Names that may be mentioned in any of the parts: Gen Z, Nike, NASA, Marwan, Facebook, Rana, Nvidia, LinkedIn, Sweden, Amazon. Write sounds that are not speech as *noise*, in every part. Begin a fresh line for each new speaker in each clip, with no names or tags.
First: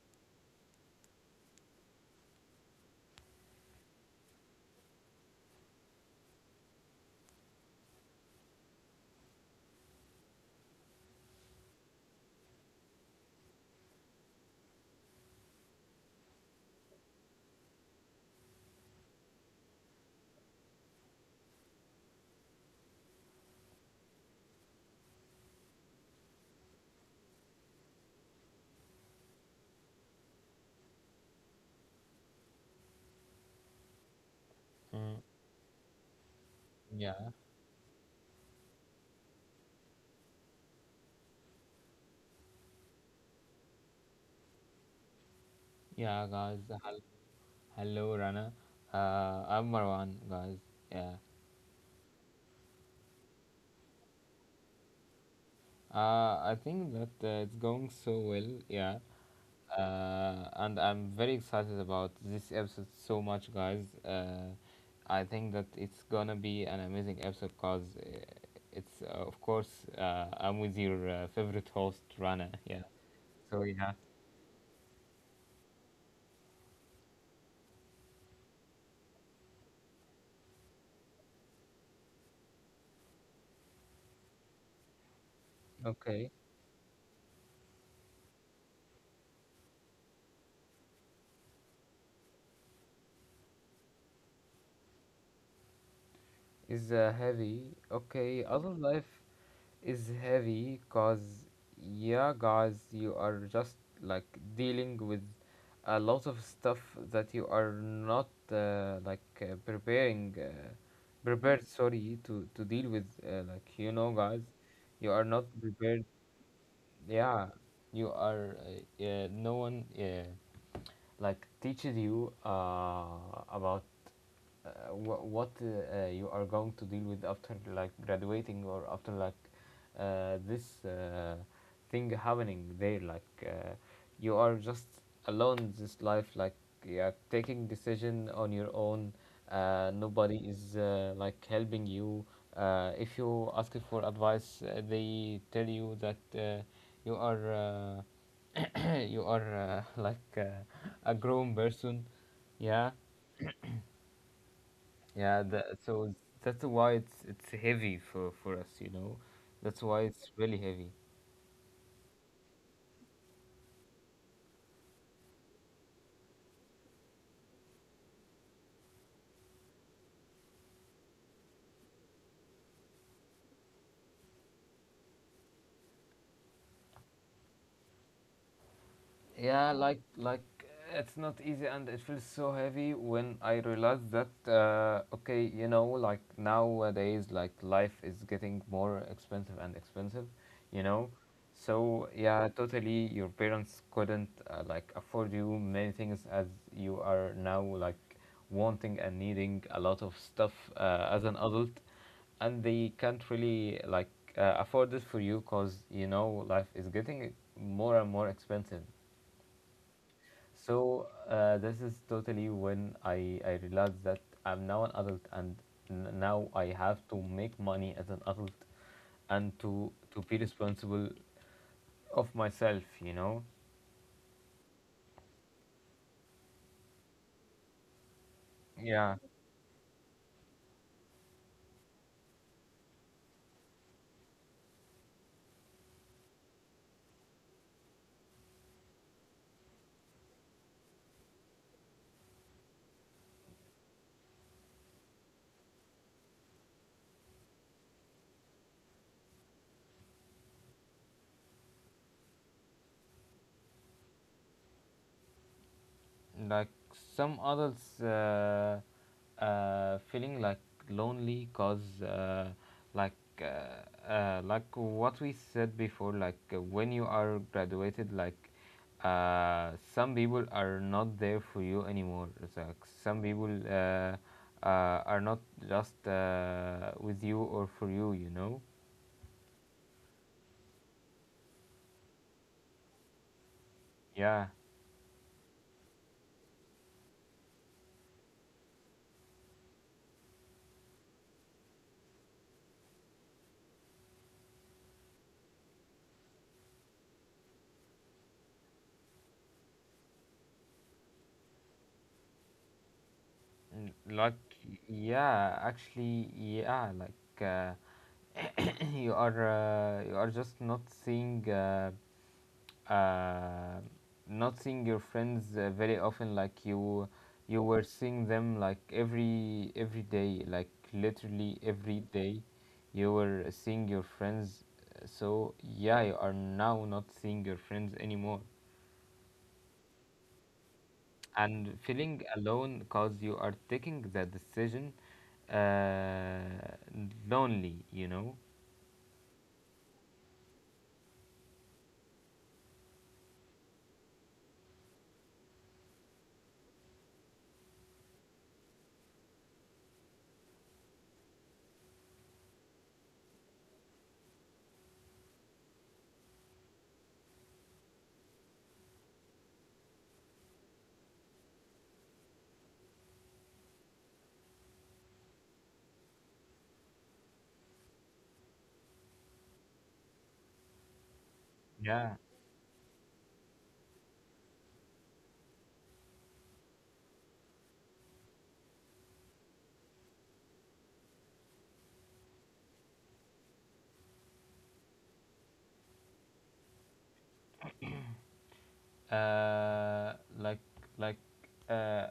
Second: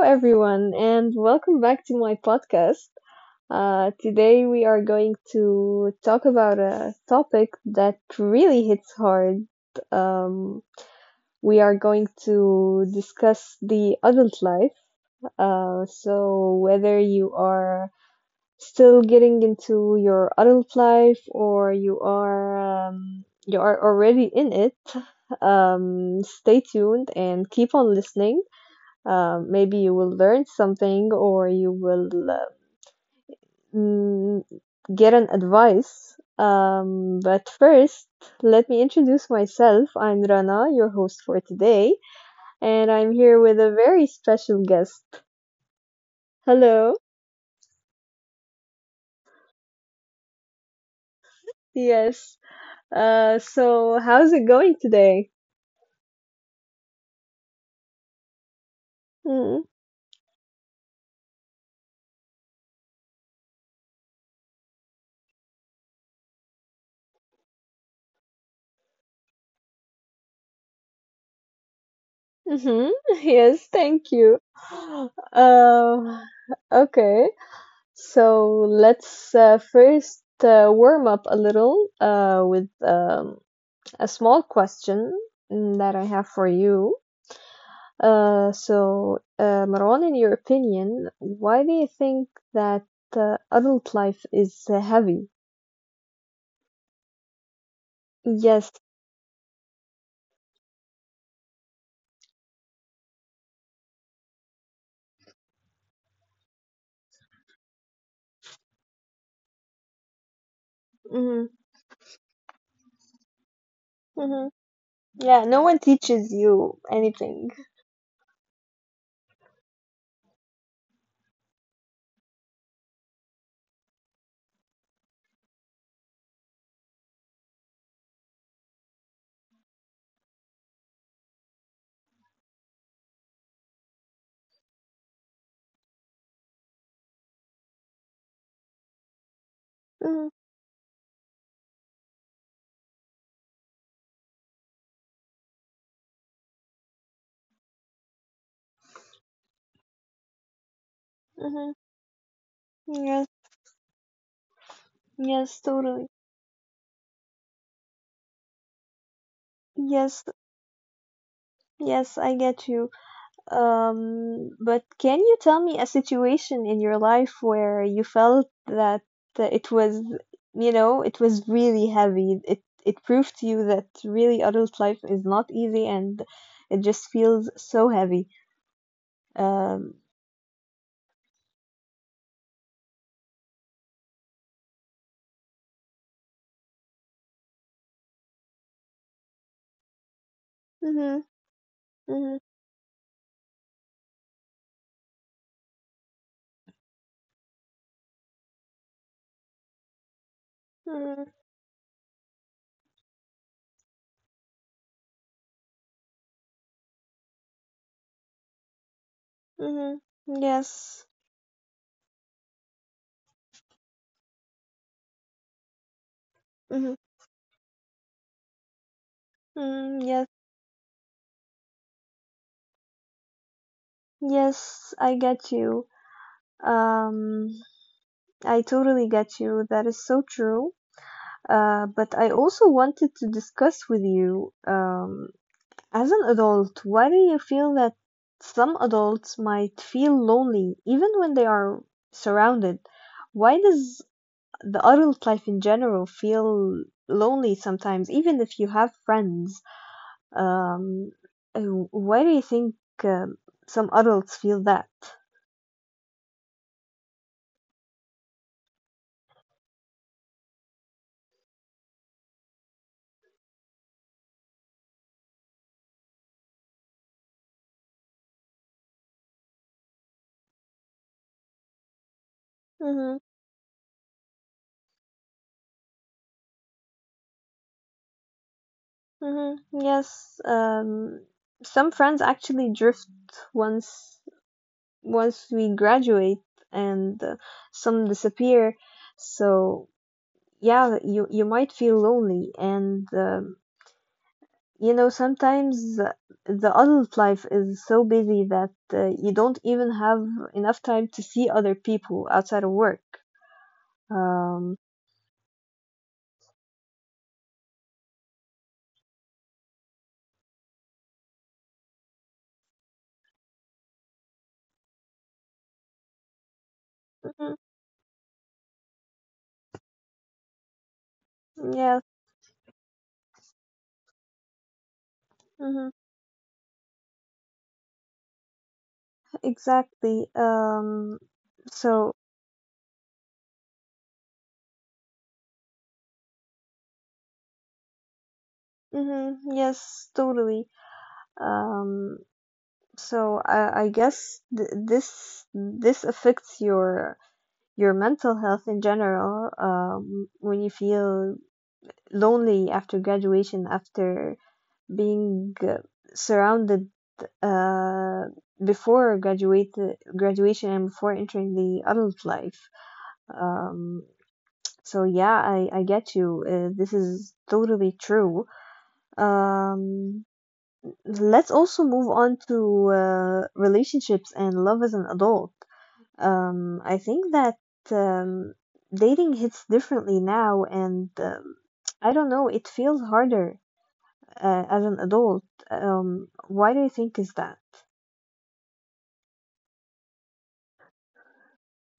everyone, and welcome back to my podcast. Today, we are going to talk about a topic that really hits hard. Um, we are going to discuss the adult life. So whether you are still getting into your adult life or you are already in it, stay tuned and keep on listening, maybe you will learn something or you will mm, get
Uh,
an advice.
yeah,
But first, let me introduce myself. I'm Rana, your host for today, and I'm here with a very special guest.
yeah, guys.
Hello.
Hello, Rana. I'm Marwan, guys. Yeah.
Yes. So how's it going today?
I think that it's going so well. Yeah.
Mm-hmm.
And I'm very excited about this episode so much, guys. I think that it's gonna be an amazing episode because of course, I'm with your favorite host, Rana. Yeah.
*laughs*
So,
Yes,
yeah.
thank you. Uh, okay. So let's first warm up a little with a small question that I
Okay,
have for you. So, Marwan, in your opinion, why do you think that adult life is heavy?
is heavy. Okay, other
Yes.
life. Is heavy cause yeah guys, you are just, like, dealing with a lot of stuff that you are not like preparing
hmm
prepared, sorry, to deal with, like, you know, guys,
hmm
you are
Yeah,
not
no one
prepared.
teaches you
Yeah,
anything.
you are, no one, yeah, like, teaches you about what you are going to deal with after like graduating or after like this thing happening there, like, you are just alone in this life, like, you are taking decision on your own.
Hmm
Nobody is, like, helping you. If you ask for advice, they tell you that you are, *clears throat* you are, a grown
hmm
person. Yeah.
Yes,
Yeah,
yes,
that,
totally.
so that's why it's heavy for us, you know. That's why
Yes,
it's really heavy.
yes, I get you. But can you tell me a situation in your life where you felt that it was, you know, it was really heavy? It proved to you that really adult life is not easy and it just feels so heavy.
Yeah,
Um,
like it's not easy and it feels so heavy when I realize that, okay, you know, like nowadays, like, life is getting more expensive and expensive, you know.
hmm
So
hmm
yeah, totally your parents couldn't, like, afford you many things as you are now, like, wanting and needing a lot of stuff as an
hmm
adult, and they can't really, like, afford it for you because, you know, life is getting more and more expensive.
hmm
So
Yes.
this is totally when I realized that I'm now an adult and now I
hmm
have to make money as an adult and to
mm
to be
Yes.
responsible of myself, you know.
Yes, I get you. Um, I
Yeah.
totally get you. That is so true. But I also wanted to discuss with you, as an adult, why do you feel that some adults might feel lonely even when they are surrounded? Why does the adult life in general feel lonely sometimes, even if you have friends? Um, why do you think um, some adults feel that?
Like some others feeling like lonely cause, like like what we said before, like, when you are graduated, like, some people are not there for you anymore. It's like some
Mm-hmm,
people, are not just with you or for you, you know.
mm-hmm, yes, some friends actually drift once
Yeah.
once we graduate, and some disappear, so yeah, you might feel lonely, and you know, sometimes the adult life is so busy that you don't even have enough time to see other people outside of work.
Like,
Um
yeah, actually, yeah, like, *coughs* you are, you are just not seeing, uh, not seeing your friends very often, like, you
mhm,
were seeing them like every day, like literally every
yeah,
day you were seeing your friends. So yeah,
mhm,
you are now not seeing your friends anymore
exactly.
and feeling
So
alone cause you are taking the decision, uh, lonely, you know.
mhm, yes, totally. Um So I guess th this this affects your mental health in general, when you feel lonely after graduation, after being surrounded uh, before graduate graduation and before entering the adult life. Um, so yeah, I get you. This is totally true. Um, let's also
Yeah.
move on to relationships and love as an adult. I think that um, dating hits differently now, and I don't know, it feels harder as an adult. Why do you think is that?
Uh, like like uh,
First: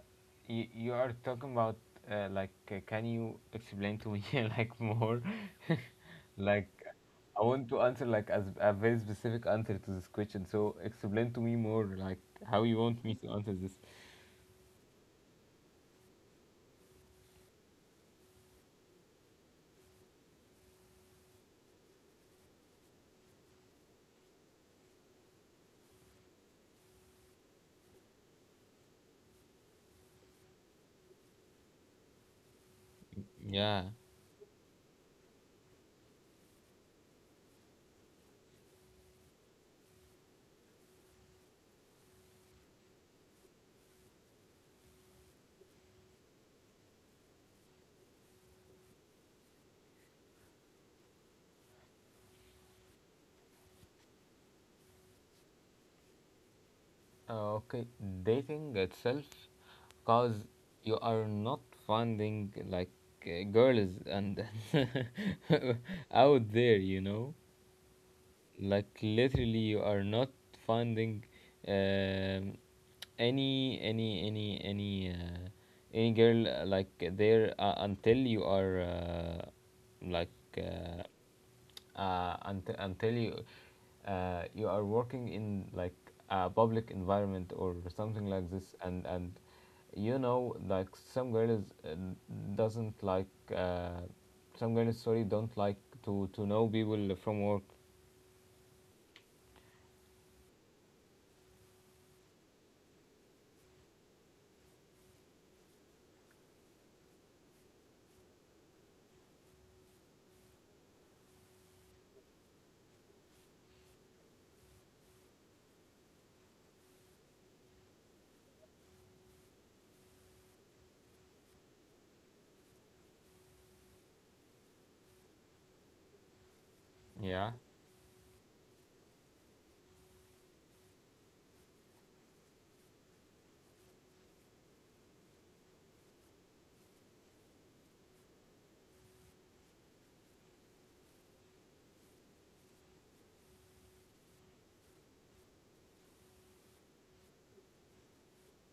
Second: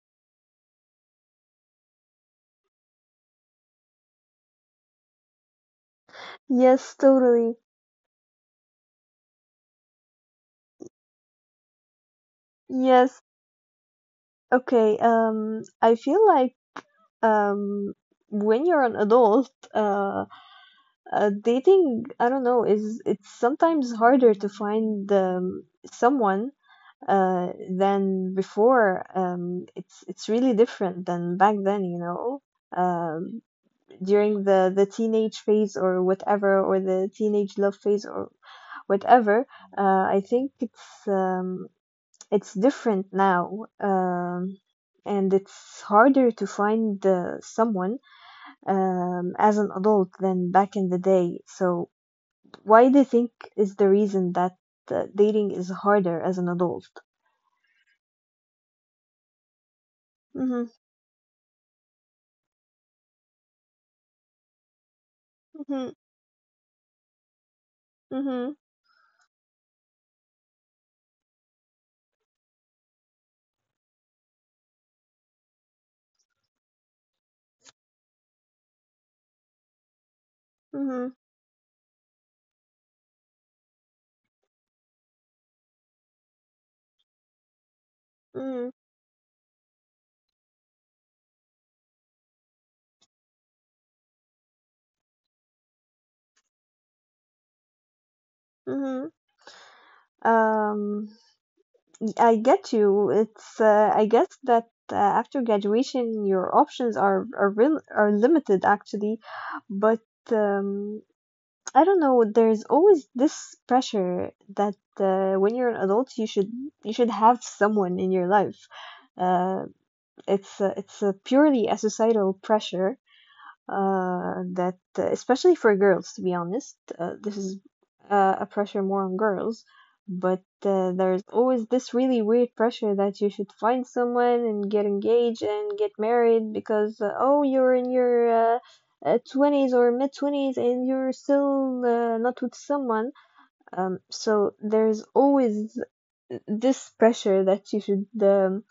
you, you are talking about, can you explain to me *laughs* like more? *laughs* Like,
Yes,
I
totally.
want to answer like as a very specific answer to this question. So explain to me more, like, how you want me
Yes.
to answer this.
Okay. I feel like um, when you're an adult, dating, I don't know, is it's sometimes harder to find someone than before. It's really different than back then, you know. Um,
Yeah.
During the teenage phase or whatever, or the teenage love phase or whatever, I think it's different now. And it's harder to find someone as an adult than back in the day. So why do you think is the reason that dating is harder as an adult?
Okay. Dating itself, cause
Hmm
you are not finding like, girls and
hmm
*laughs* out there, you know.
hmm
Like, literally you are not finding, um, any any any any uh, any girl, like there, until you are, like
Mhm,
until you, you are working in, like, a public environment or something like
mhm,
this, and you know, like, some girls doesn't like uh, some girls, sorry, don't like to know people from work.
mhm. Um, I get you. It's I guess that after graduation, your options are real are limited actually, but um, I don't know. There's always this pressure that when you're an adult, you should have someone in your life. Uh, it's a purely a societal pressure that especially for girls, to be honest, this
Yeah,
is a pressure more on girls, but there's always this really weird pressure that you should find someone and get engaged and get married because oh, you're in your 20s or mid 20s and you're still not with someone, so there's always this pressure that you should um,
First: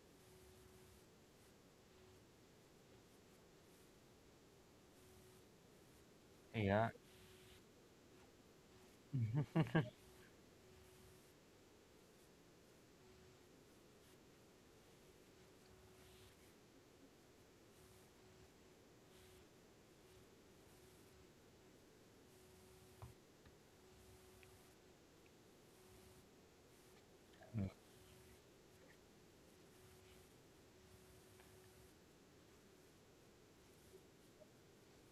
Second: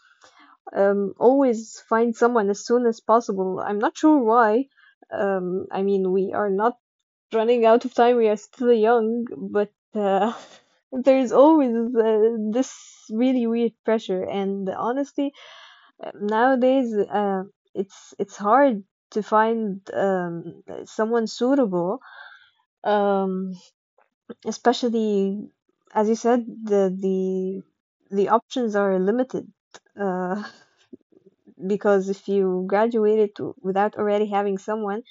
um, always find someone as soon as possible. I'm not sure why. I mean, we are not
yeah.
running out of time. We are still young, but *laughs* there's always this really weird pressure. And honestly, nowadays, it's hard to find someone suitable, um, especially as you said, the options are limited. Uh, because if you graduated to, without already having someone,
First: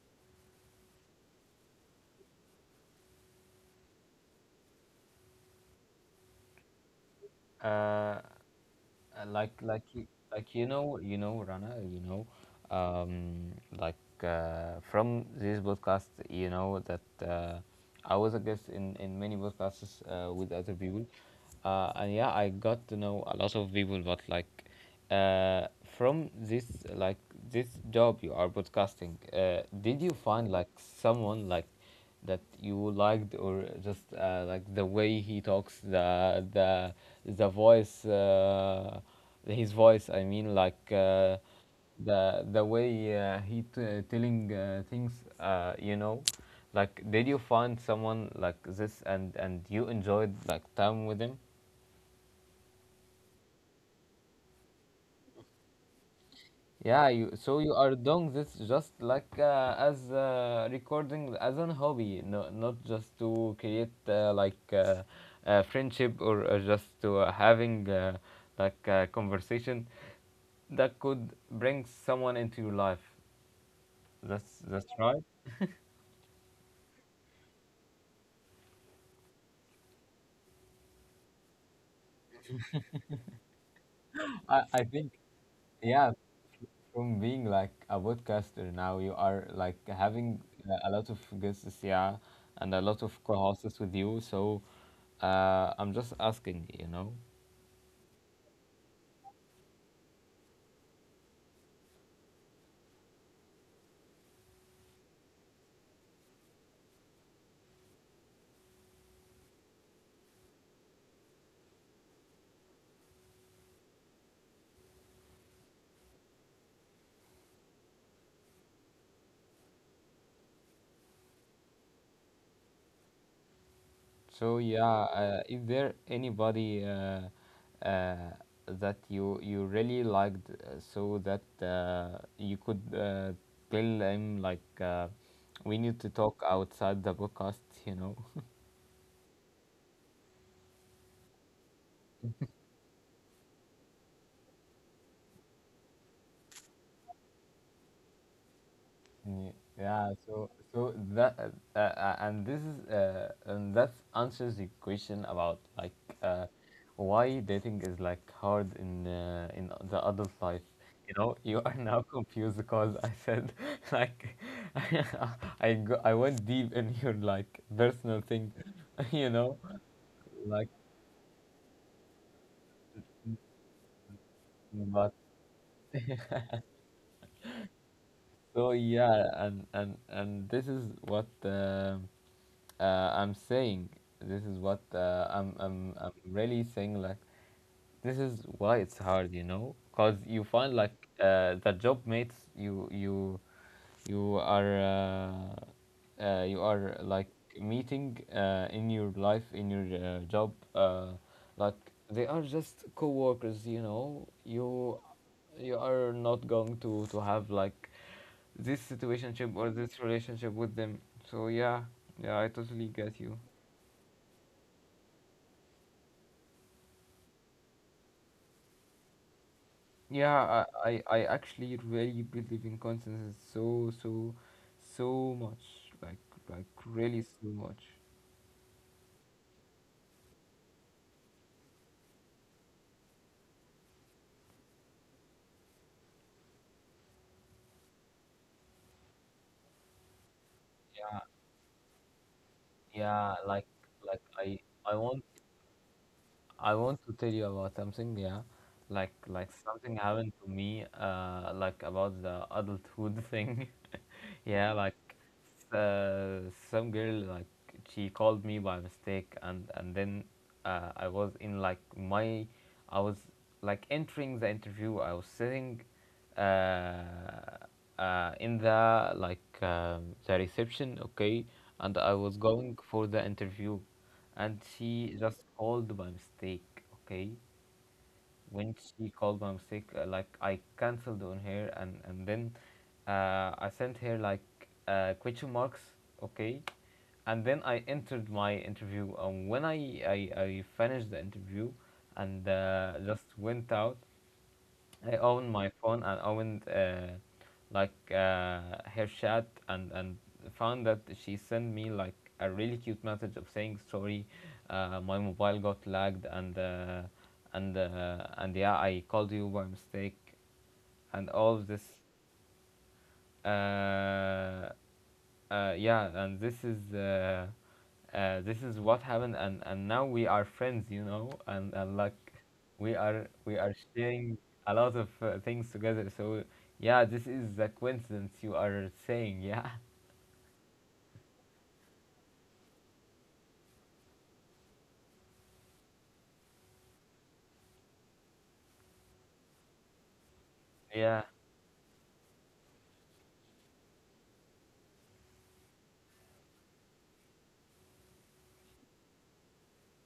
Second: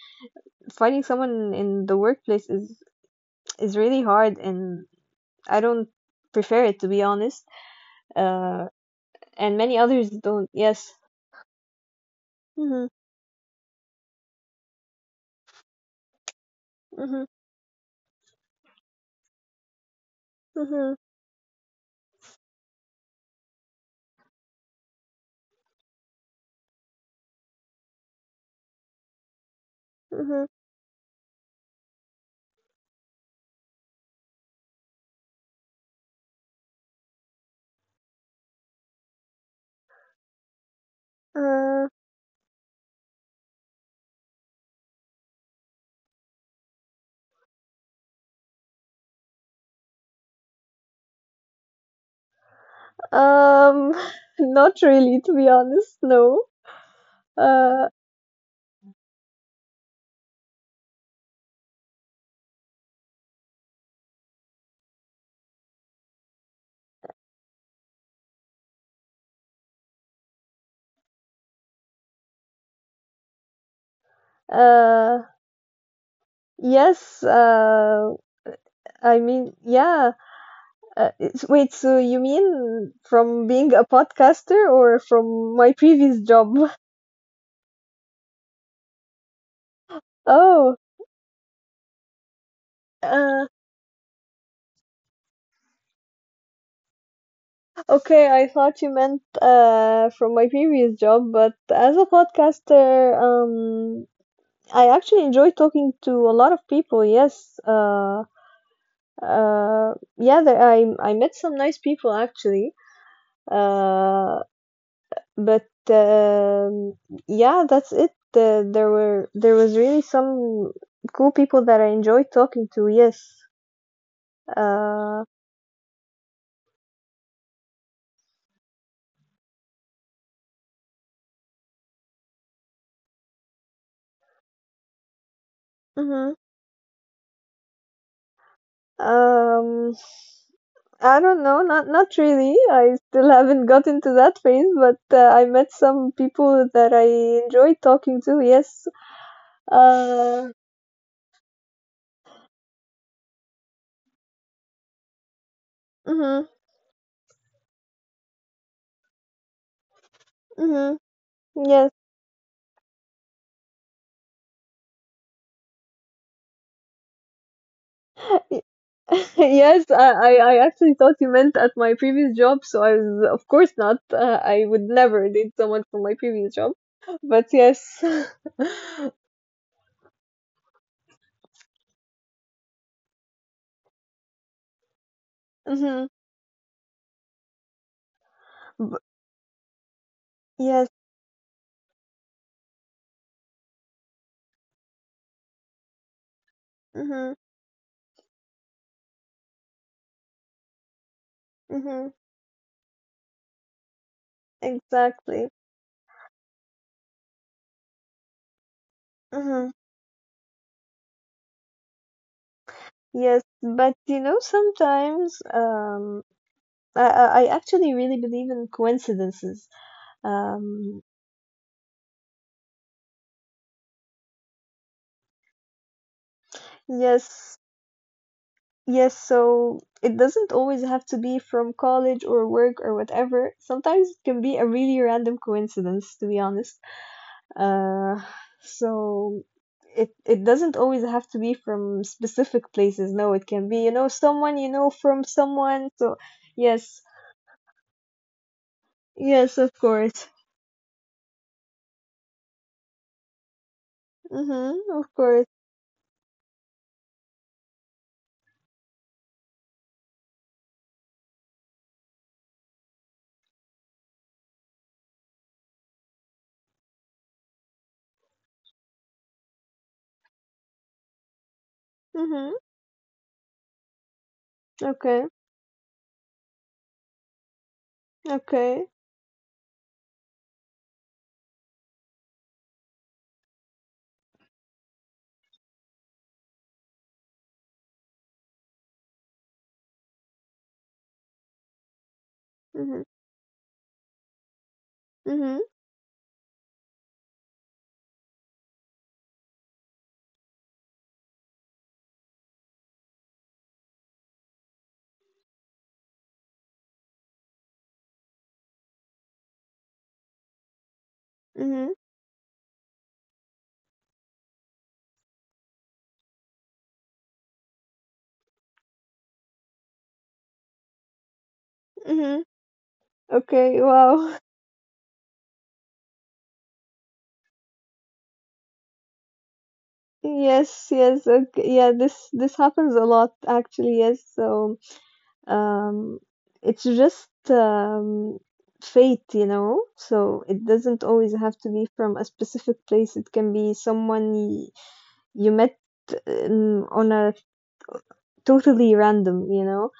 finding someone in the workplace is really hard, and I don't prefer it, to be honest.
Uh,
Uh
uh, like,
and many
like, y-
others don't,
like,
yes.
you know, Rana, you know,
hmm
um, like, from this podcast, you know
hmm
that uh, I was a guest in many podcasts with other
hmm
people, and yeah, I got to know a lot of people, but like. uh, from this, like, this job you are broadcasting, did you
hmm
find, like, someone like that you liked or just, like the way he talks, the voice, his voice, I mean, like, uh,
uh,
the the way telling things, you know, like, did you find someone like this and you enjoyed like time with him?
um *laughs* Not really, to be honest, no.
Yeah, you, so you
uh
are doing this just like, as recording as an hobby, no, not just to create, a friendship or, just to, having, like, a conversation that could bring someone into your life. That's right.
uh yes uh I mean, yeah. Wait, so you mean from being a podcaster
I
or
think,
from my
yeah,
previous job? *laughs*
from being like a podcaster, now you are like having
Oh,
a lot of guests, yeah, and a lot of
uh,
co-hosts with you. So I'm just asking, you know.
okay, I thought you meant from my previous job, but as a podcaster, I actually enjoy talking to a lot of people. Yes, yeah, there, I met some nice people actually. Uh, But yeah, that's it. There were there was really some cool people that I enjoyed talking to. Yes.
So yeah,
Uh,
is there anybody, uh, that you really liked, so that you could, tell them like, we need to
mhm.
talk outside the podcast, you know.
Um, I don't know, not not really. I still haven't got into that phase, but I met some people that I enjoyed talking to. Yes.
Mm, yeah. So
Uh,
so that, and this is, and that answers the question about like uh,
mhm.
why dating is like hard in, in the adult life.
Mhm.
You know, you are
Yes.
now *laughs* confused because I said *laughs* like *laughs* I go, I went deep in your like personal thing, *laughs* you
*laughs*
know,
Yes,
like
I actually thought you meant at my previous job, so I was, of course not. I would
but
never date someone from my previous job. But yes. *laughs*
so yeah, and this is what. I'm saying, this is what, I'm, I'm
Mm-hmm.
really saying, like, this is why it's hard, you know, because you find
Yes.
like, the job mates, you you are, you are like
Mm-hmm.
meeting, in your life in your job, like,
Mm-hmm.
they are just co-workers, you know. you
Exactly.
you are not going to have like this situationship or
Mm-hmm.
this relationship with them. So yeah. Yeah, I totally get you.
Yes, but you know, sometimes I actually really believe in coincidences.
Yeah, I, I,
Um
I actually really believe in consensus, so so much. Like really so
yes,
much.
yes, so it doesn't always have to be from college or work or whatever. Sometimes it can be a really random coincidence, to be honest. Uh, so it doesn't always
Yeah,
have to be from specific places.
yeah,
No, it
like
can be, you know,
like
someone you know
I want
from someone. So
I want
yes,
to tell you about something, yeah. Like
yes, of
something happened
course.
to me, uh, like, about the adulthood thing. *laughs* Yeah,
Mm-hmm,
like,
of course.
uh, some girl, like, she called me by mistake, and then, I was in like my, I was like entering the interview, I was sitting uh in the like, the reception, okay, and I was
Mm-hmm.
going for the interview, and she
Okay.
just called by mistake, okay. When
Okay.
she called by mistake, like, I cancelled on her, and then, I sent her like, question marks, okay, and then I entered my interview. And when I finished the interview, and
Mm-hmm.
just went out, I own
Mm-hmm.
my phone and owned, her chat, and found that she sent me like a really cute message of saying sorry, my mobile got lagged, and yeah, I called you by mistake, and all of this.
Mm-hmm.
uh, yeah, and this is, this is what happened, and now we are friends, you know, and like
Mm-hmm.
we are
Okay.
sharing
Wow.
a lot of things together. So yeah, this is the coincidence you are saying. Yeah.
Yes, yes, okay. Yeah, this happens a lot actually, yes. So, um it's just fate, you know. So it doesn't
*laughs* Yeah,
always have to be from a specific place. It can be someone you, you met on a totally random, you know.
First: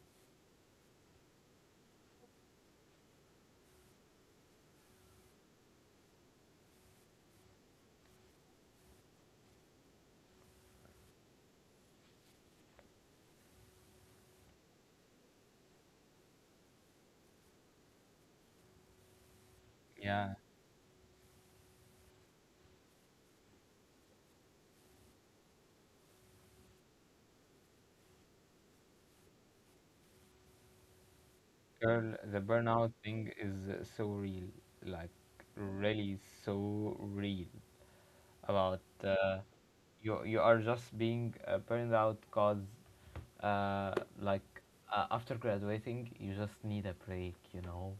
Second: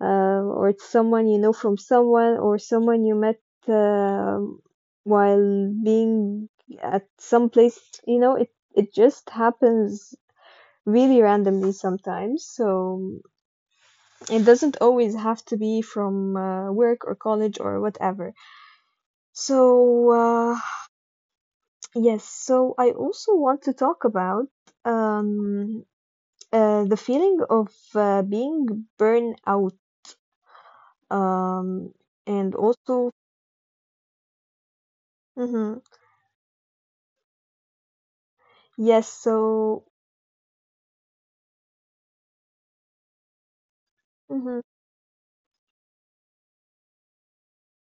Or it's someone you know from someone or someone you met um while being at some place, you know. It just happens really randomly sometimes. So it doesn't always have to be from work or college or whatever. So
yeah,
uh, yes, so I also want to talk about um, the feeling of being burned out, um,
girl, the
and
burnout
also
thing is so real. Like,
hmm
really so real. About
yes, so
you, you are just being, burned out because, uh, like,
hmm
after graduating you just need a break, you know.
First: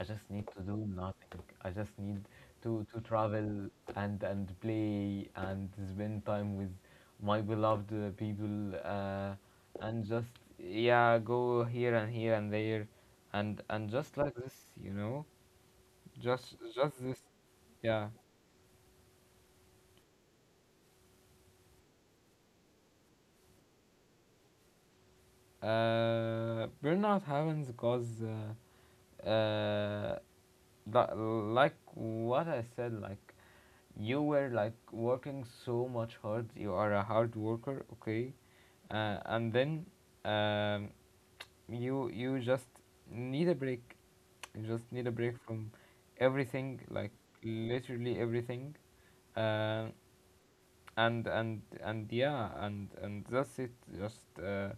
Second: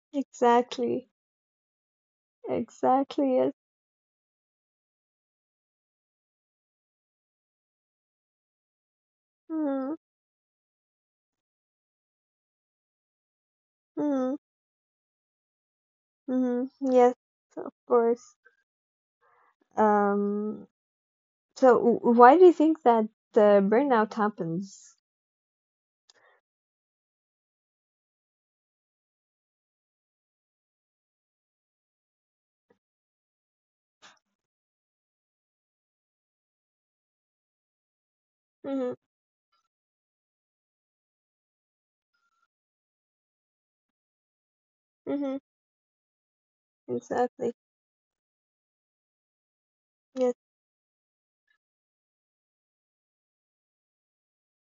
I just need to do
exactly,
nothing, I just need to
exactly,
travel,
yes,
and play, and spend time with my beloved people,
mm-hmm,
and just, yeah, go here and here and there, and just like
mm-hmm,
this, you know. just
mm-hmm,
just
yes,
this.
of
Yeah.
course. Um, So why do you think that the burnout happens?
Burnout happens because, uh, li- like what I said, like, you were like working so much hard. You are a hard worker, okay,
Mhm.
and then, um, you, you just need a break. You just need a break
Mhm.
from everything, like
Exactly.
literally everything, uh,
Yes.
and yeah, and that's it. Just,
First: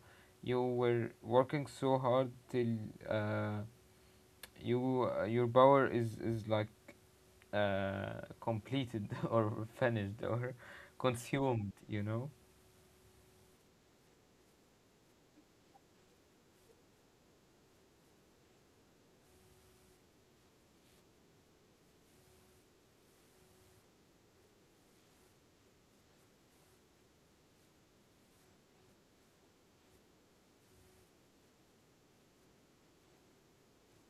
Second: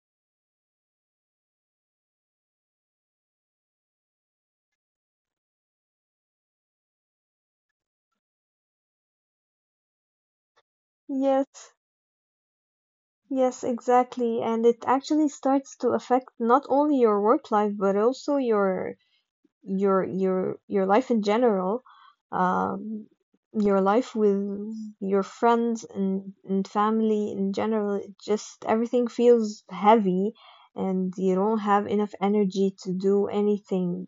you were working so hard till. Uh, you, your power is like, completed, *laughs* or finished, or *laughs* consumed,
Yes.
you know.
Yes, exactly. And it actually starts to affect not only your work life but also your your life in general, um, your life with your friends and family in general, it just everything feels heavy and you don't have enough energy to do anything,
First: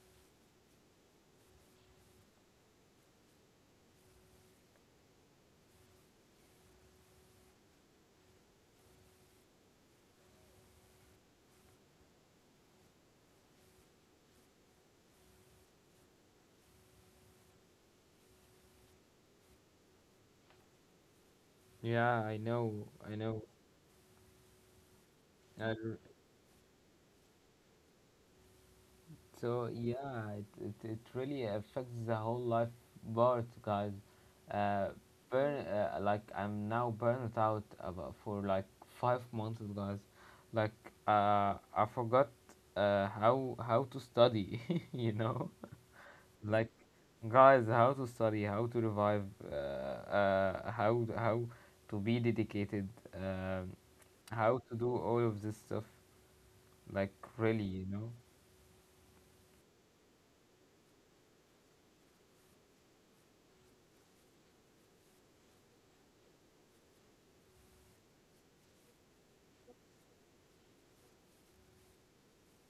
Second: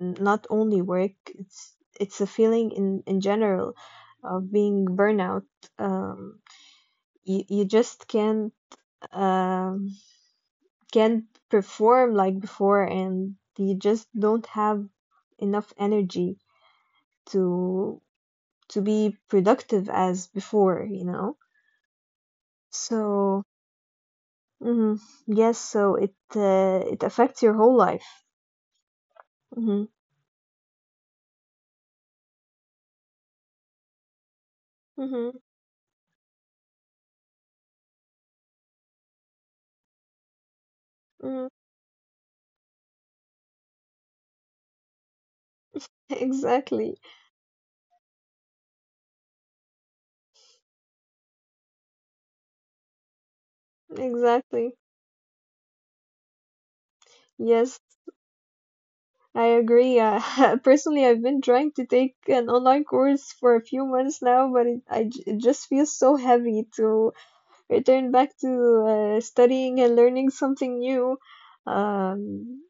not only work. It's a feeling in general of being burnout. Um, you, you just um, can't perform like before and you just don't have enough energy to to be productive as before, you know.
Yeah, I know, I
So
know.
mhm, yes,
I
so
r-
it it affects your whole life.
so
Hmm
yeah, it really affects the whole life part, guys. Uh
hmm
burn Like, I'm now burnt out about for like 5 months, guys. Like,
hmm
uh I forgot uh how how to study. *laughs* You know,
*laughs*
like,
Exactly,
guys, how to study, how to revive, how to be dedicated, um how to
exactly,
do all of this stuff. Like, really,
yes,
you know.
I agree. *laughs* Personally, I've been trying to take an online course for a few months now, but it just feels so heavy to return back to studying and learning something new. um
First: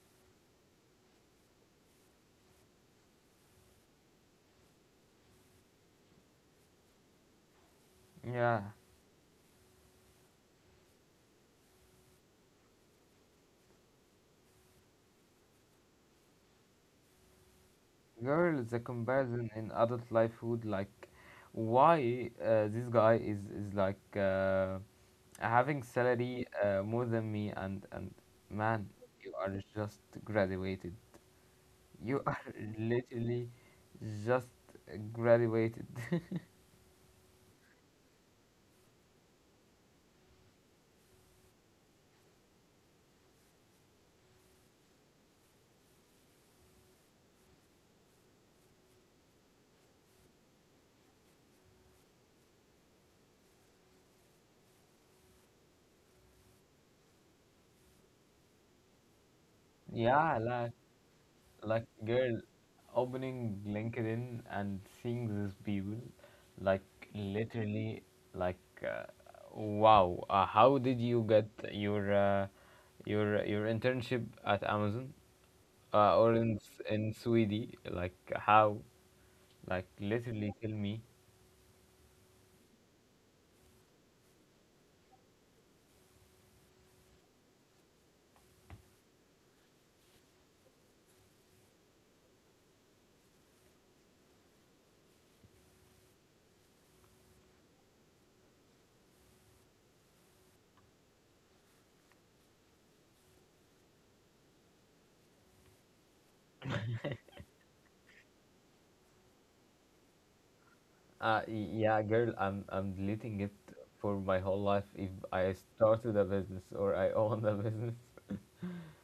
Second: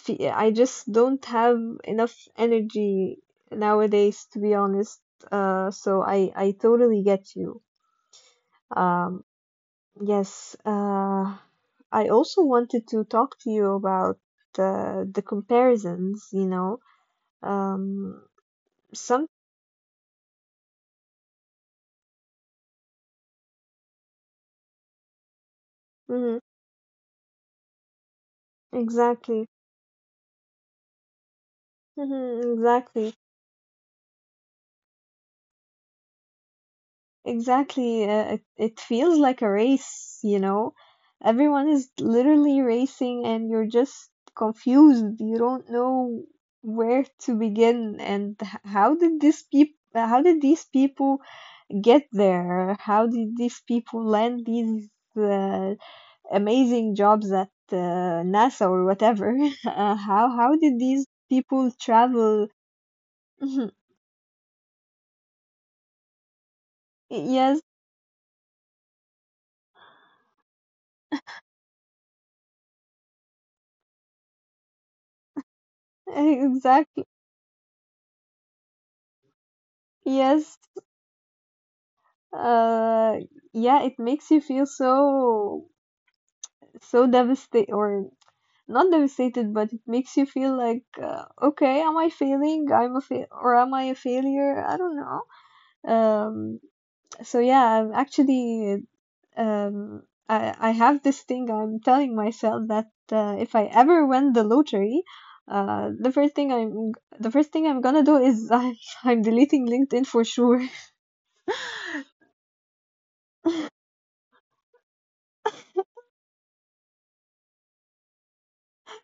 I just don't have enough energy nowadays, to be honest. So I totally get you.
Yeah,
Um, yes. I also wanted to talk to you about the comparisons. You know, um,
girl, the
some
comparison in adult life would like why this guy is like, having
mhm,
salary more than me, and, man, you
exactly,
are just graduated. You are
mhm,
*laughs*
exactly.
literally just graduated.
Exactly. It feels like a race, you know? Everyone is literally racing and you're just confused. You don't know where to begin, and how did these people how did these people get there? How did these people land these uh, amazing jobs at NASA or whatever? *laughs* How
Yeah,
how
like
did these people
like girl,
travel? *laughs*
opening LinkedIn and seeing these people, like,
Yes,
literally, like, uh, wow, how did you get your, your internship at Amazon, or in
exactly.
in Sweden? Like how? Like literally,
Yes,
tell me.
Uh, yeah, it makes you feel so so devastated or not devastated, but it makes you feel like okay, am I failing? I'm a fail or am I a failure? I don't know. Um, so yeah, I'm actually um I have this thing I'm telling myself that if I ever win the lottery, the first thing I'm the first thing I'm gonna do is *laughs* I'm deleting LinkedIn for sure. *laughs*
Yeah, girl, I'm deleting it for my whole life if I started a business or I own a business.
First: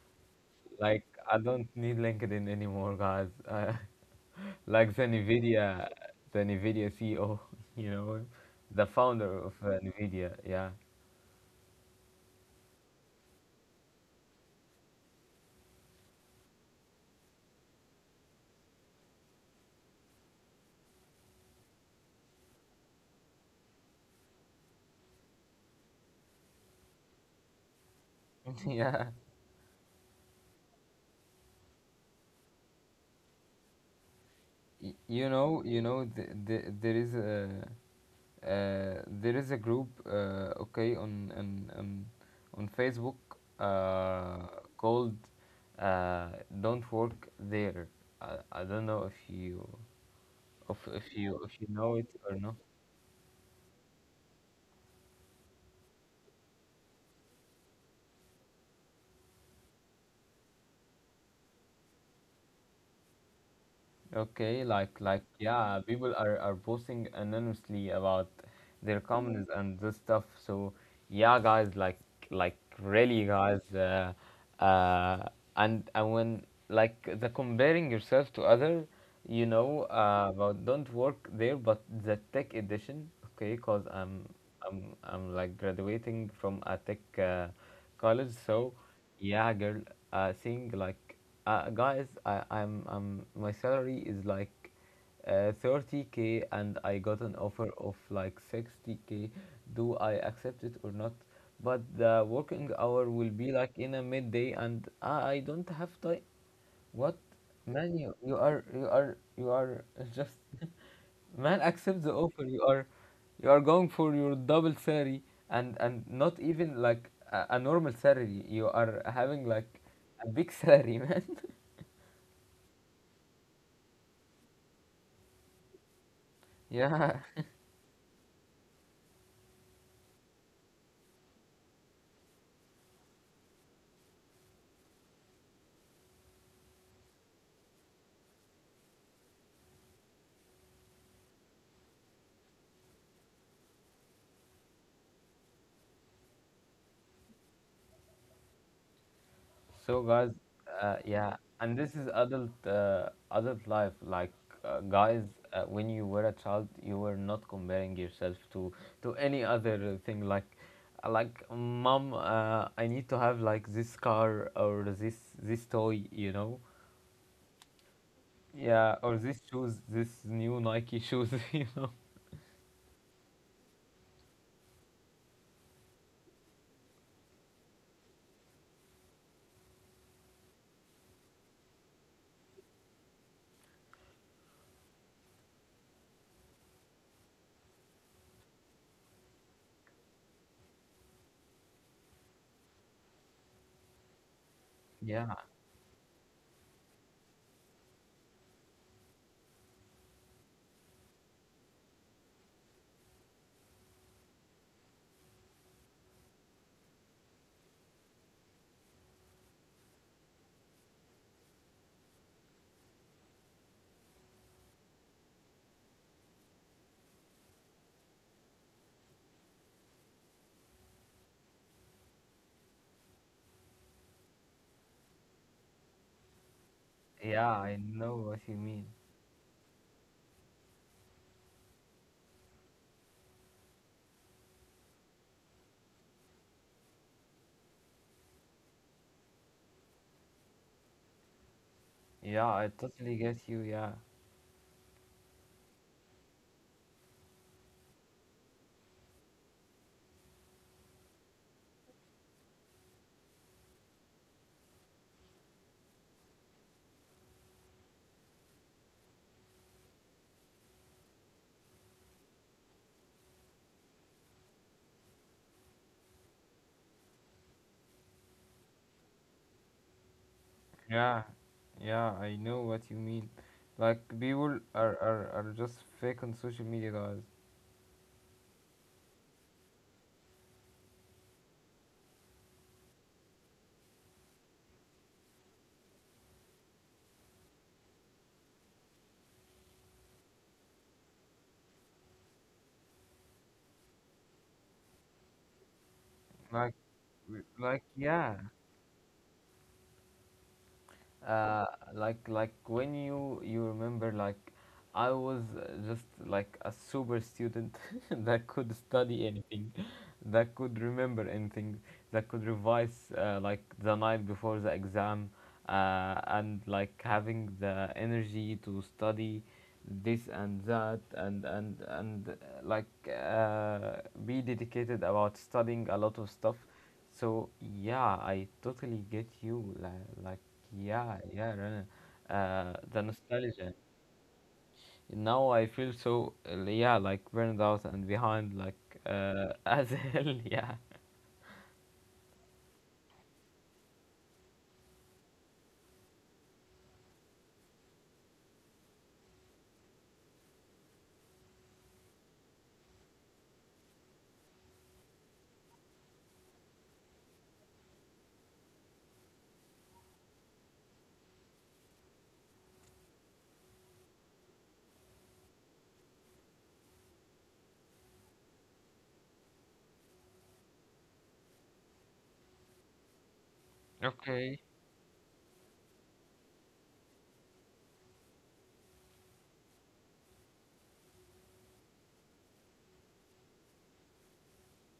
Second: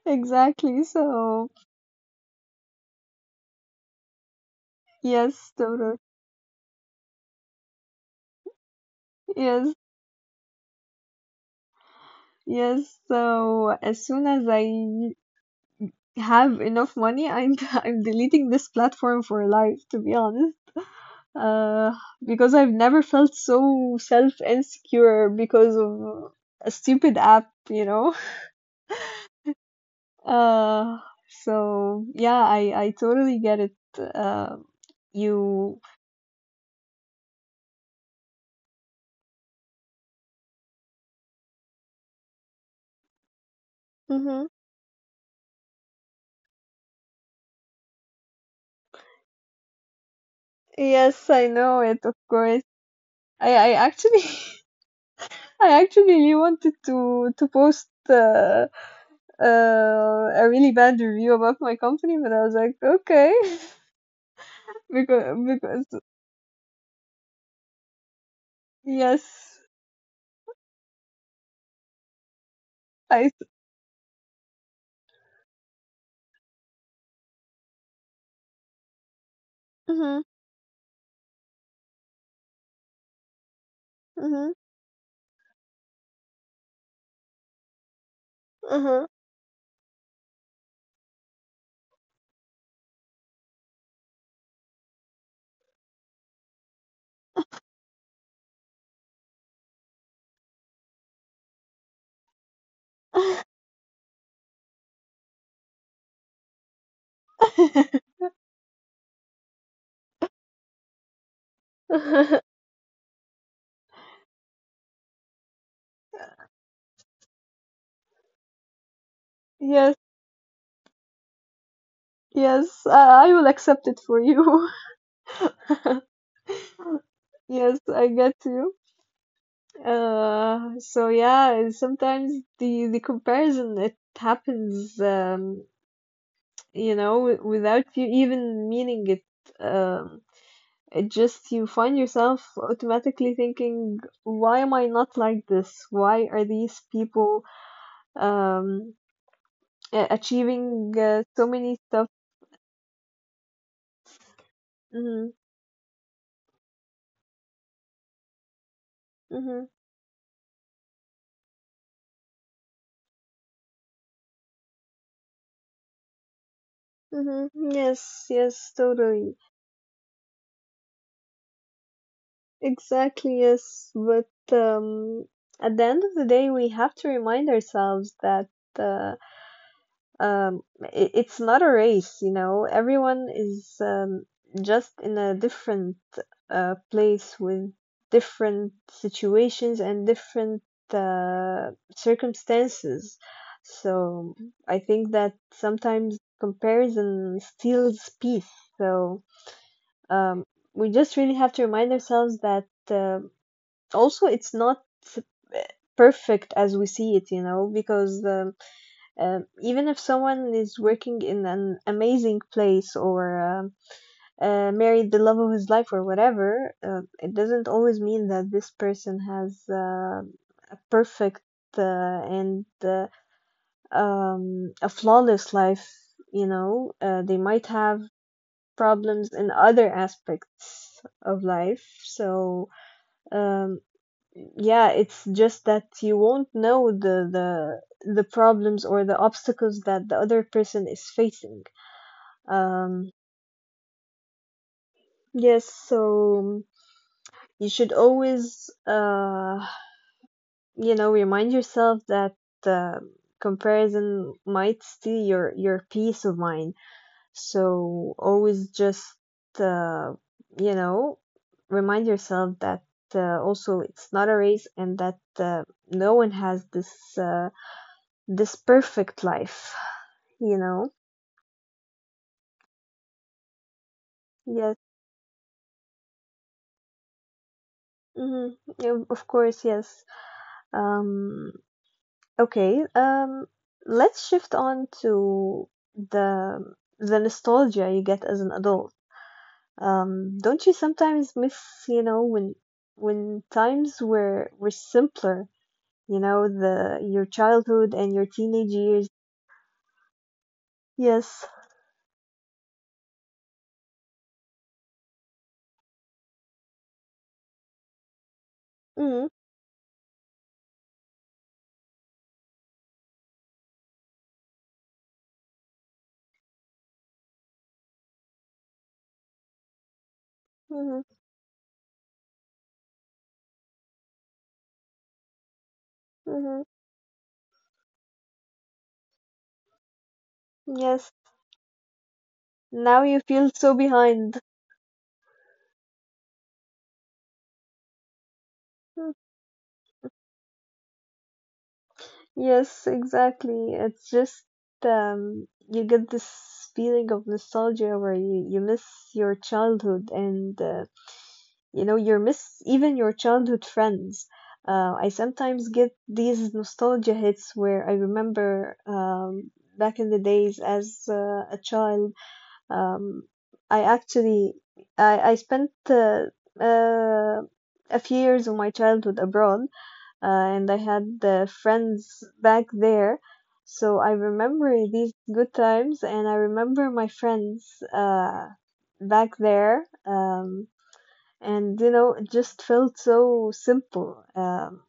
Exactly.
Like I
So
don't need LinkedIn anymore, guys. *laughs* Like the
yes,
Nvidia,
totally.
the Nvidia CEO, *laughs* you know, the founder of
Yes,
Nvidia. Yeah,
yes, so as soon as I have enough money, I'm *laughs* I'm deleting this platform for life, to be honest. Uh, because I've never felt so self insecure because of a stupid app, you know. *laughs*
*laughs* yeah.
Uh, so yeah, I totally get it. Uh,
Y-
you.
you know, th- th- there is a group, okay, on Facebook uh,
Hmm.
called uh, "Don't Work There." I don't know if you if, if
Yes,
you if
I
you
know
know it
it, of
or not.
course. I actually *laughs* I actually really wanted to post. A really bad review about my company, but I was like, okay,
Okay,
*laughs*
like
because
yeah,
because
people are posting anonymously about their comments
yes,
and this stuff. So yeah, guys, like really,
I,
guys, uh, and when like the comparing yourself to other, you know,
mm-hmm,
about don't work there, but the tech edition, okay, cause I'm
mm-hmm,
I'm I'm like graduating from a tech college, so
mm-hmm.
yeah, girl, seeing like, guys, I'm my salary is like 30K and I got an offer of like 60K. Do I accept it or not? But the working hour will be like in a midday, and I don't have time. What, man? You are *laughs* just man. Accept the offer. You are going for your double salary, and not even like a normal salary. You are having
*laughs*
like
Yes,
a big salary, *laughs* man.
yes, I will accept it for you. *laughs*
Yeah,
Yes, I get you. So yeah, and sometimes the comparison it happens, you know, without you even meaning it. Um, It just you find yourself automatically thinking, why am I not like this? Why are these people um
so guys,
achieving
yeah,
so
and
many
this is
stuff?
adult life. Like guys,
Hmm.
when you were a child, you were not comparing yourself to any
Hmm.
other thing. Like mom, I need to have like this car or this toy, you know.
Hmm. Yes, yes,
Yeah, or this
totally.
shoes, this new Nike shoes, *laughs* you know.
Exactly, yes. But at the end of the day, we have to remind ourselves that uh, I it's not a race, you know. Everyone is just in a different place with different situations and different uh, circumstances. So I think
Yeah,
that sometimes comparison steals peace. So um, we just really have to remind ourselves that also it's not uh, perfect as we see it, you know, because even if someone is working in an amazing place or married the love of his life or whatever, it doesn't always mean that this person has a perfect uh, and a flawless life. You know, they
yeah,
might
I
have
know what you mean.
problems in other aspects of life. So um, yeah, it's just that you won't know the problems or the obstacles that the other person is facing.
Yeah, I totally
um
get you. Yeah.
yes, so you should always you know, remind yourself that uh, comparison might steal your peace of mind, so always just uh you know, remind yourself that also it's not a race and that no one has this perfect life, you know?
Yeah, yeah, I know what you mean. Like people
Yes.
are just fake on social media, guys.
Mm-hmm. Yeah, of course, yes. Um, okay. Let's shift on to the the nostalgia you get as an adult. Don't you sometimes miss, you know, when times were simpler, you know,
Like
the your
w- like
childhood and your
yeah,
teenage years? Yes.
uh, like when you remember like I was just like a super student *laughs* that could study
Mm-hmm.
anything, that could remember anything, that could revise like the night before the exam, and like having the energy to study this and that
Mm-hmm.
and like be dedicated about studying a lot of stuff
Mm-hmm.
so yeah, I totally get you. Like yeah,
Yes.
yeah, Rana. The
Now you feel
nostalgia.
so behind.
Now I feel so yeah, like burned out and behind, like
Hmm.
*laughs* as hell. Yeah,
Yes, exactly. It's just you get this feeling of nostalgia where you miss your childhood and you know, you miss even your childhood friends. I sometimes get these nostalgia hits where I remember back in the days as a child. Um, I actually I spent uh, a few years of my childhood abroad uh, and I had the friends back there. So I
okay.
remember these good times, and I remember my friends back there. And you know, it just felt so simple.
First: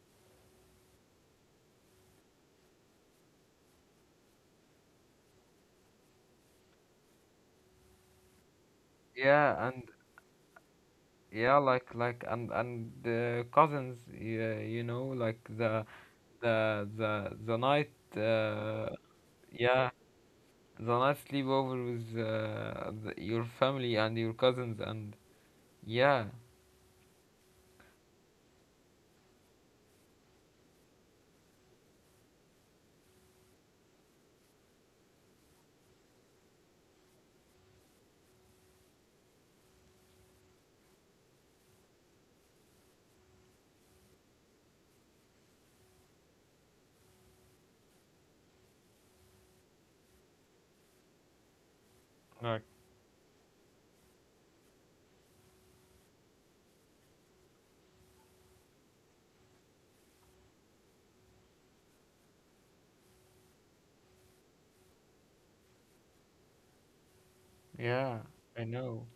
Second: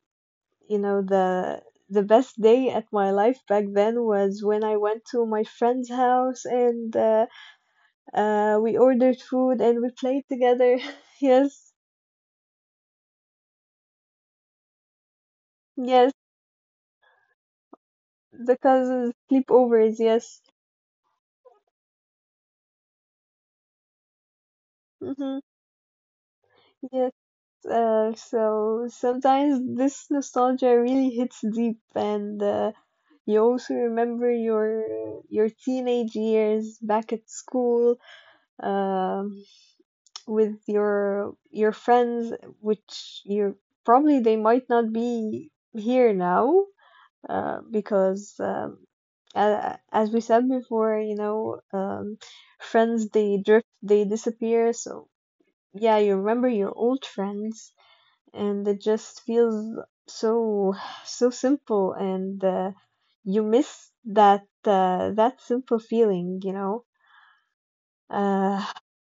You know, the best day at my life back then was when I went to my friend's house and we ordered food
Yeah,
and
and
we played together. *laughs*
yeah,
Yes,
like and the cousins, yeah, you know, like the
yes,
the the the night,
the
uh,
cousins
yeah,
sleepovers. Yes,
the night sleepover with the, your family and your cousins, and
mm-hmm.
yeah.
Yes. So sometimes this nostalgia really hits deep, and you also remember your teenage years back at school, um, with your friends, which you probably they might not be here now because as we said before, you know, friends they drift, they disappear. So yeah, you remember your old friends and it just feels so so simple and you miss that that simple feeling, you know.
Yeah, I
uh,
know.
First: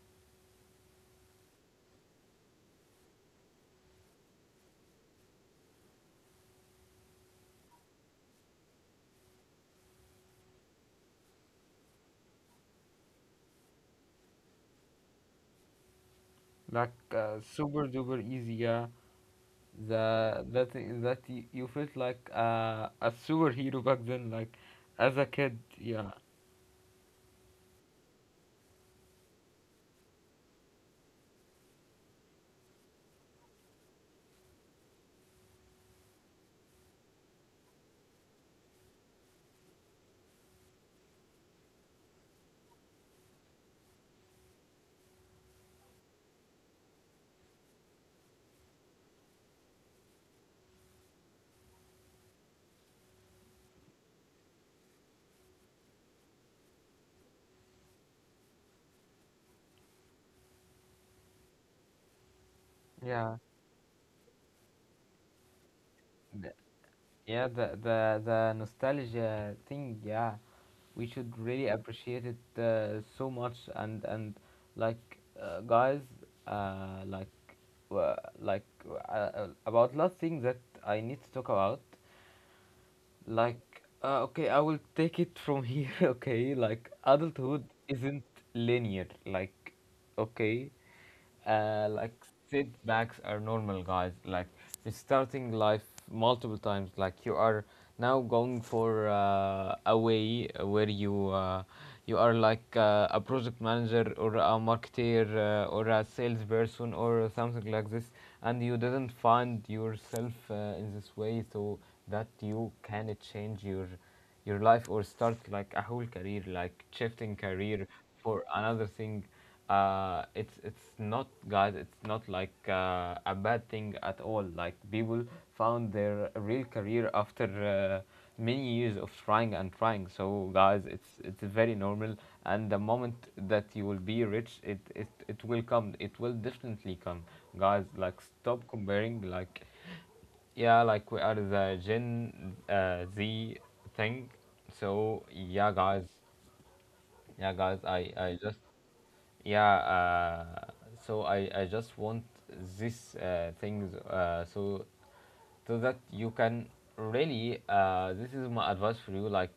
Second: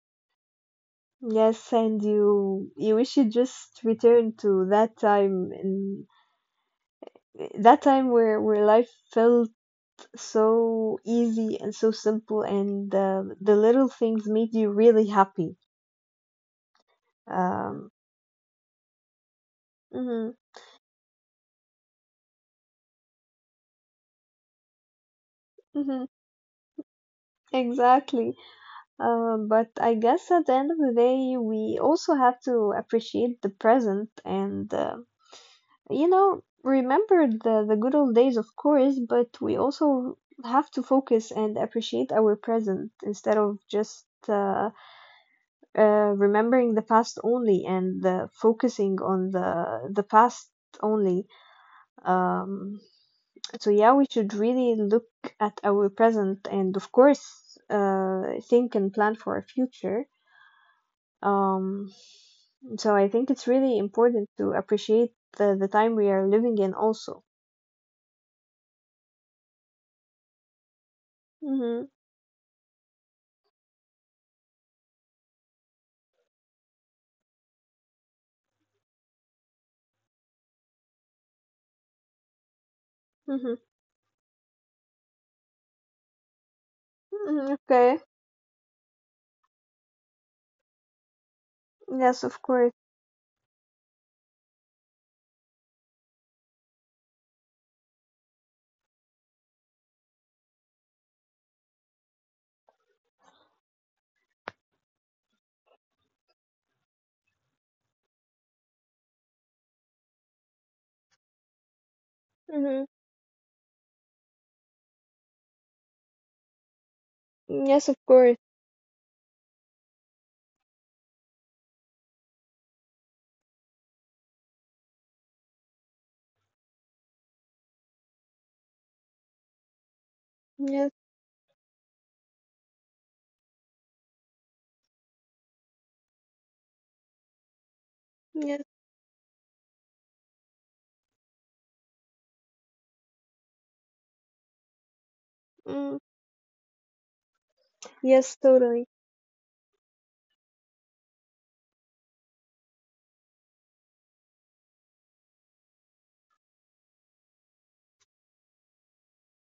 yes, and you wish you just return to that time and that time where life felt so easy and so simple and the little things made you really happy.
Like super
um
duper easy, yeah.
mhm.
The that that y- you felt like a superhero back then, like as a kid,
Mhm.
yeah,
Exactly. But I guess at the end of the day, we also have to appreciate the present and, you know, remember the good old days, of course, but we also have to focus and appreciate our present instead of just uh, remembering the past only and focusing on the past only. Um, so yeah, we should really look at our present and, of course, uh, think and plan for our future. Um, So I think
yeah,
it's really important to appreciate the time we are
the,
living in also.
yeah. The nostalgia thing, yeah. We should really
Mm-hmm.
appreciate it so much, and like guys, uh, like like about last thing that I need to talk about.
Mm-hmm.
Like, okay, I will take it from here, *laughs* okay? Like,
Mm-hmm.
adulthood
Okay.
isn't linear. Like, okay, like
Yes, of course.
setbacks are normal, guys. Like, restarting life multiple times. Like, you are now going for a way where you you are like a project manager or a marketer or a salesperson or something like this and you didn't find yourself in this way so that you
Mm-hmm.
can change your life or start like a whole career like shifting career
Yes, of course.
for another thing, it's not guys it's not like a bad thing at all. Like people found their real career after many years of trying and trying. So guys,
Yes,
it's very normal. And the moment that you will be rich, it will come. It will definitely come, guys. Like
yes.
stop comparing. Like yeah, like we are the Gen Z thing. So yeah,
Mm.
guys, yeah, guys.
Yes, totally.
Yeah, uh, so I just want these things so so that you can really this is my advice for you. Like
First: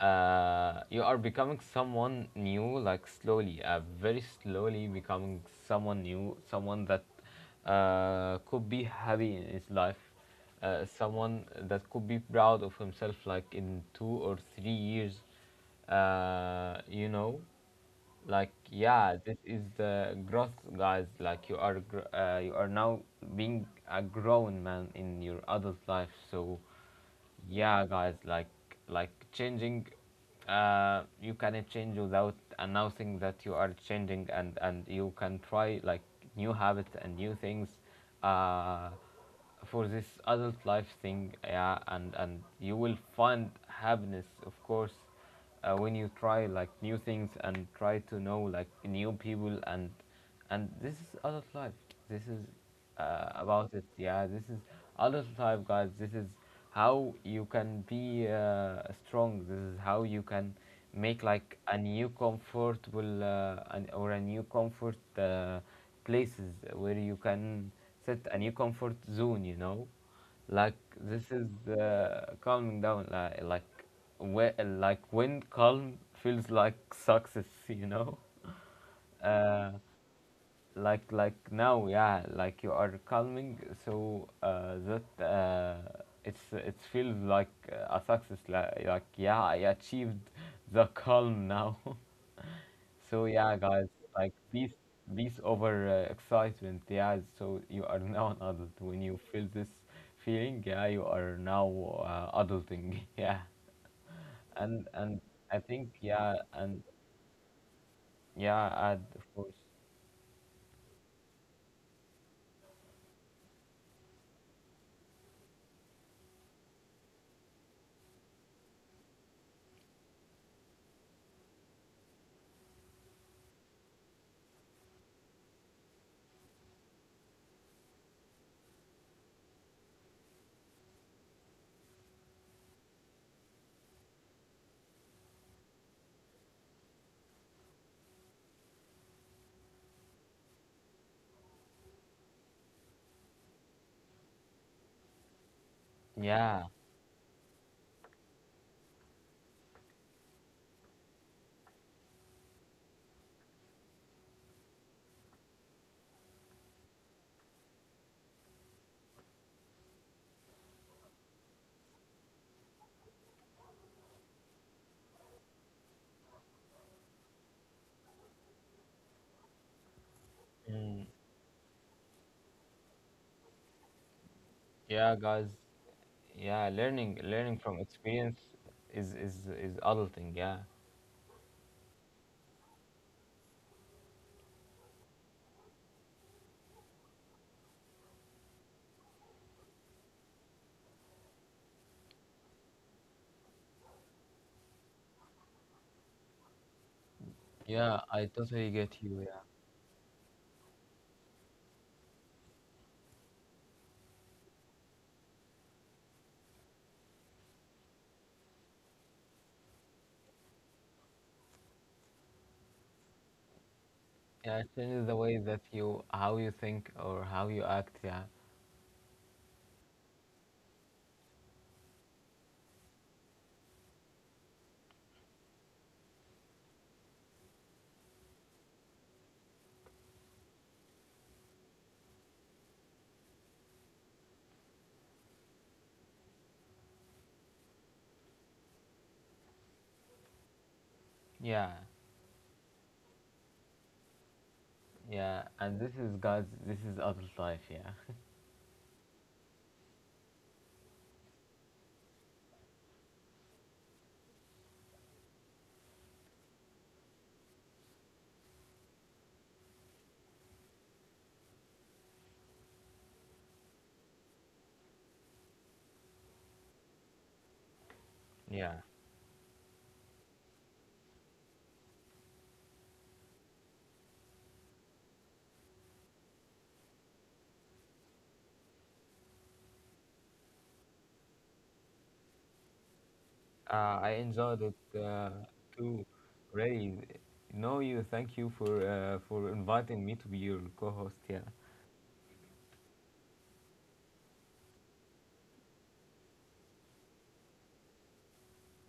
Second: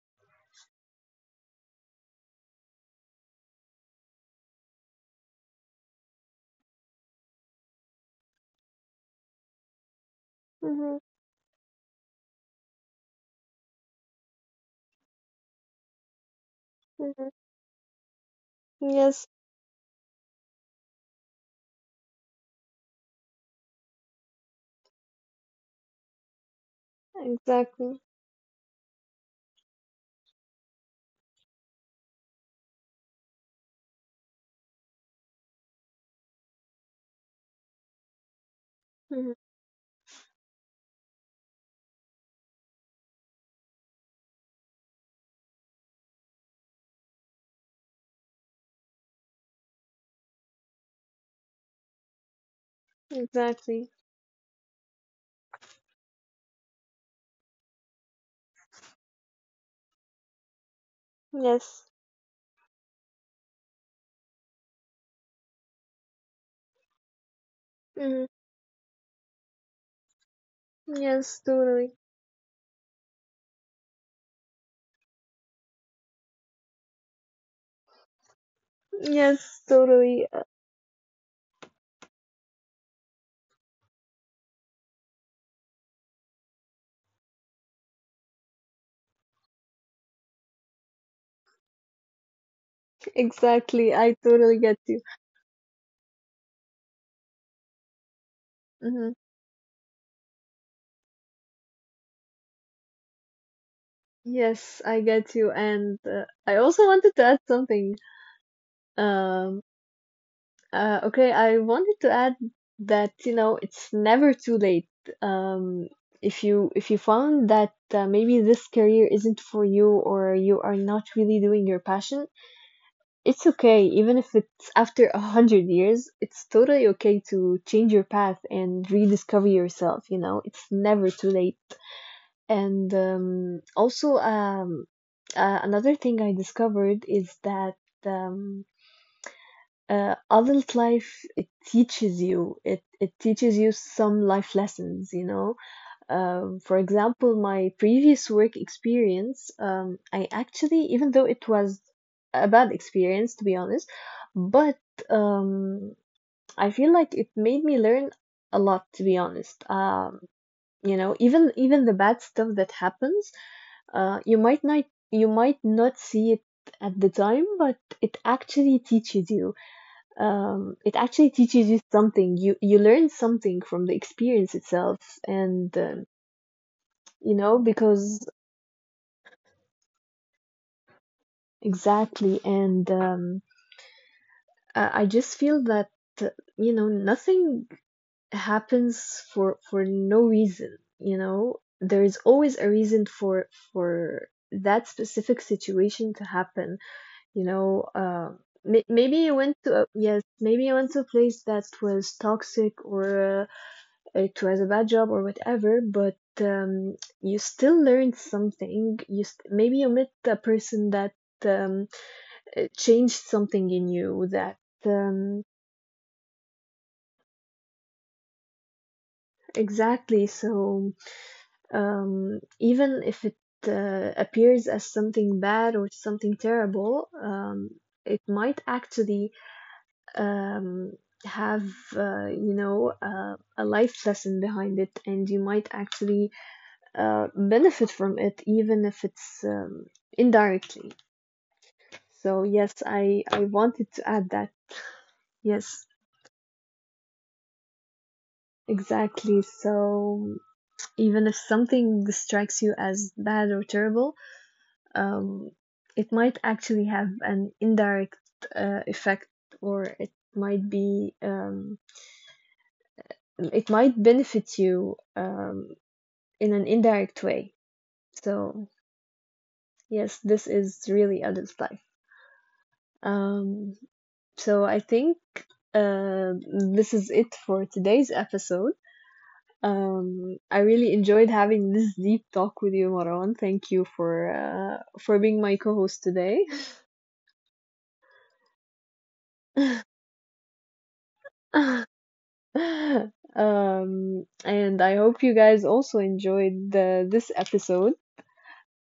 you are becoming someone new, like slowly very slowly becoming someone new, someone that could be happy in his life,
Mm-hmm.
someone that could be proud of himself like in 2 or 3 years, you
Mm-hmm.
know, like yeah,
Yes,
this is the growth, guys. Like you are now being a grown man in your adult life, so yeah
exactly.
guys, like changing, you cannot change without announcing that you are changing, and you can try like new habits and new things uh
Mm-hmm.
for this adult life thing. Yeah, and you will find happiness, of course, when you try like new things and try to know like new people, and this is adult life. This is about it.
Exactly.
Yeah, this is adult life, guys. This is how you can be strong. This is how you can make like a
Yes.
new comfortable or a new comfort places where you can set
Mm-hmm.
a new comfort zone. You know, like this
Yes,
is
totally.
calming down. Like, whe- like when calm feels like success. *laughs* You know.
Yes,
Uh,
totally.
like now, yeah, like you are calming so that it's it feels like a success, like yeah, I achieved the calm now. *laughs* So yeah, guys,
Exactly. I
like
totally
peace,
get you.
peace over excitement. Yeah, so you are now an adult when
Mm-hmm.
you feel this feeling. Yeah, you are now adulting. *laughs* Yeah,
Yes, I
and
get you.
I think,
And
yeah,
I
and
also wanted to add something.
yeah, and of course
Um, okay, I wanted to add that, you know, it's never too late. Um, if you found that maybe this career isn't for you or you are not really doing your passion, it's okay. Even if it's after 100 years, it's totally okay to change your path and rediscover yourself. You know, it's never too late. And also, another thing I discovered is that um, adult life it teaches you, it teaches you some life lessons, you know.
yeah.
For example, my previous work experience, I actually, even though it was a bad experience, to be honest, but um, I feel like it made me learn a lot, to be honest. You know, even even the bad stuff that happens, you might not, you might not see it at the time, but it actually teaches you it
Mm,
actually teaches you something. You learn something from the experience itself,
yeah guys.
and
Yeah, learning,
you
learning
know,
from
because
experience is adulting. Yeah,
exactly. And I just feel that uh, you know, nothing happens for no reason. You know, there is always a reason for that specific situation to happen. You know.
yeah, I totally get you.
Maybe
Yeah,
you went to a, yes, maybe you went to a place that was toxic or it was a bad job or whatever, but you still learned something. Maybe you met a person that um, changed something in you.
yeah,
That
it changes the way
um,
that you how you think or how you act. Yeah,
exactly. So even if it appears as something bad or something terrible, it might actually um, have you know, a life lesson behind it, and you might actually benefit from it, even if it's indirectly.
yeah,
So yes, I wanted to add that.
yeah, and this
Yes,
is God's. This is adult life. Yeah,
exactly. So even if something strikes you as bad or terrible, um, it might actually have an indirect effect, or it might be it might benefit you in an indirect way.
yeah.
So yes, this is really adult life. Um, so I think this is it for today's episode. I really enjoyed having this deep talk with you, Marwan. Thank you
I enjoyed it
for being my
too.
co-host today.
Really, no, you. Thank you for
*laughs*
inviting me to be your co-host. Yeah.
um, and I hope you guys also enjoyed the, this episode.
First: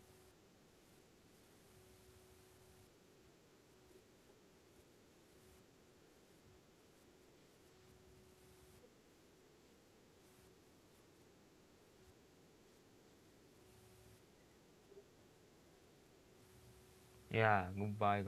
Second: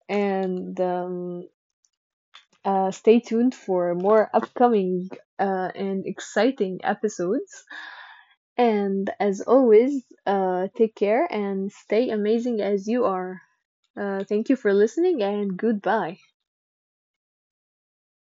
And stay tuned for more upcoming and exciting episodes. And as always, take care and stay amazing as you are. Thank you for listening and goodbye.
Yeah. Goodbye,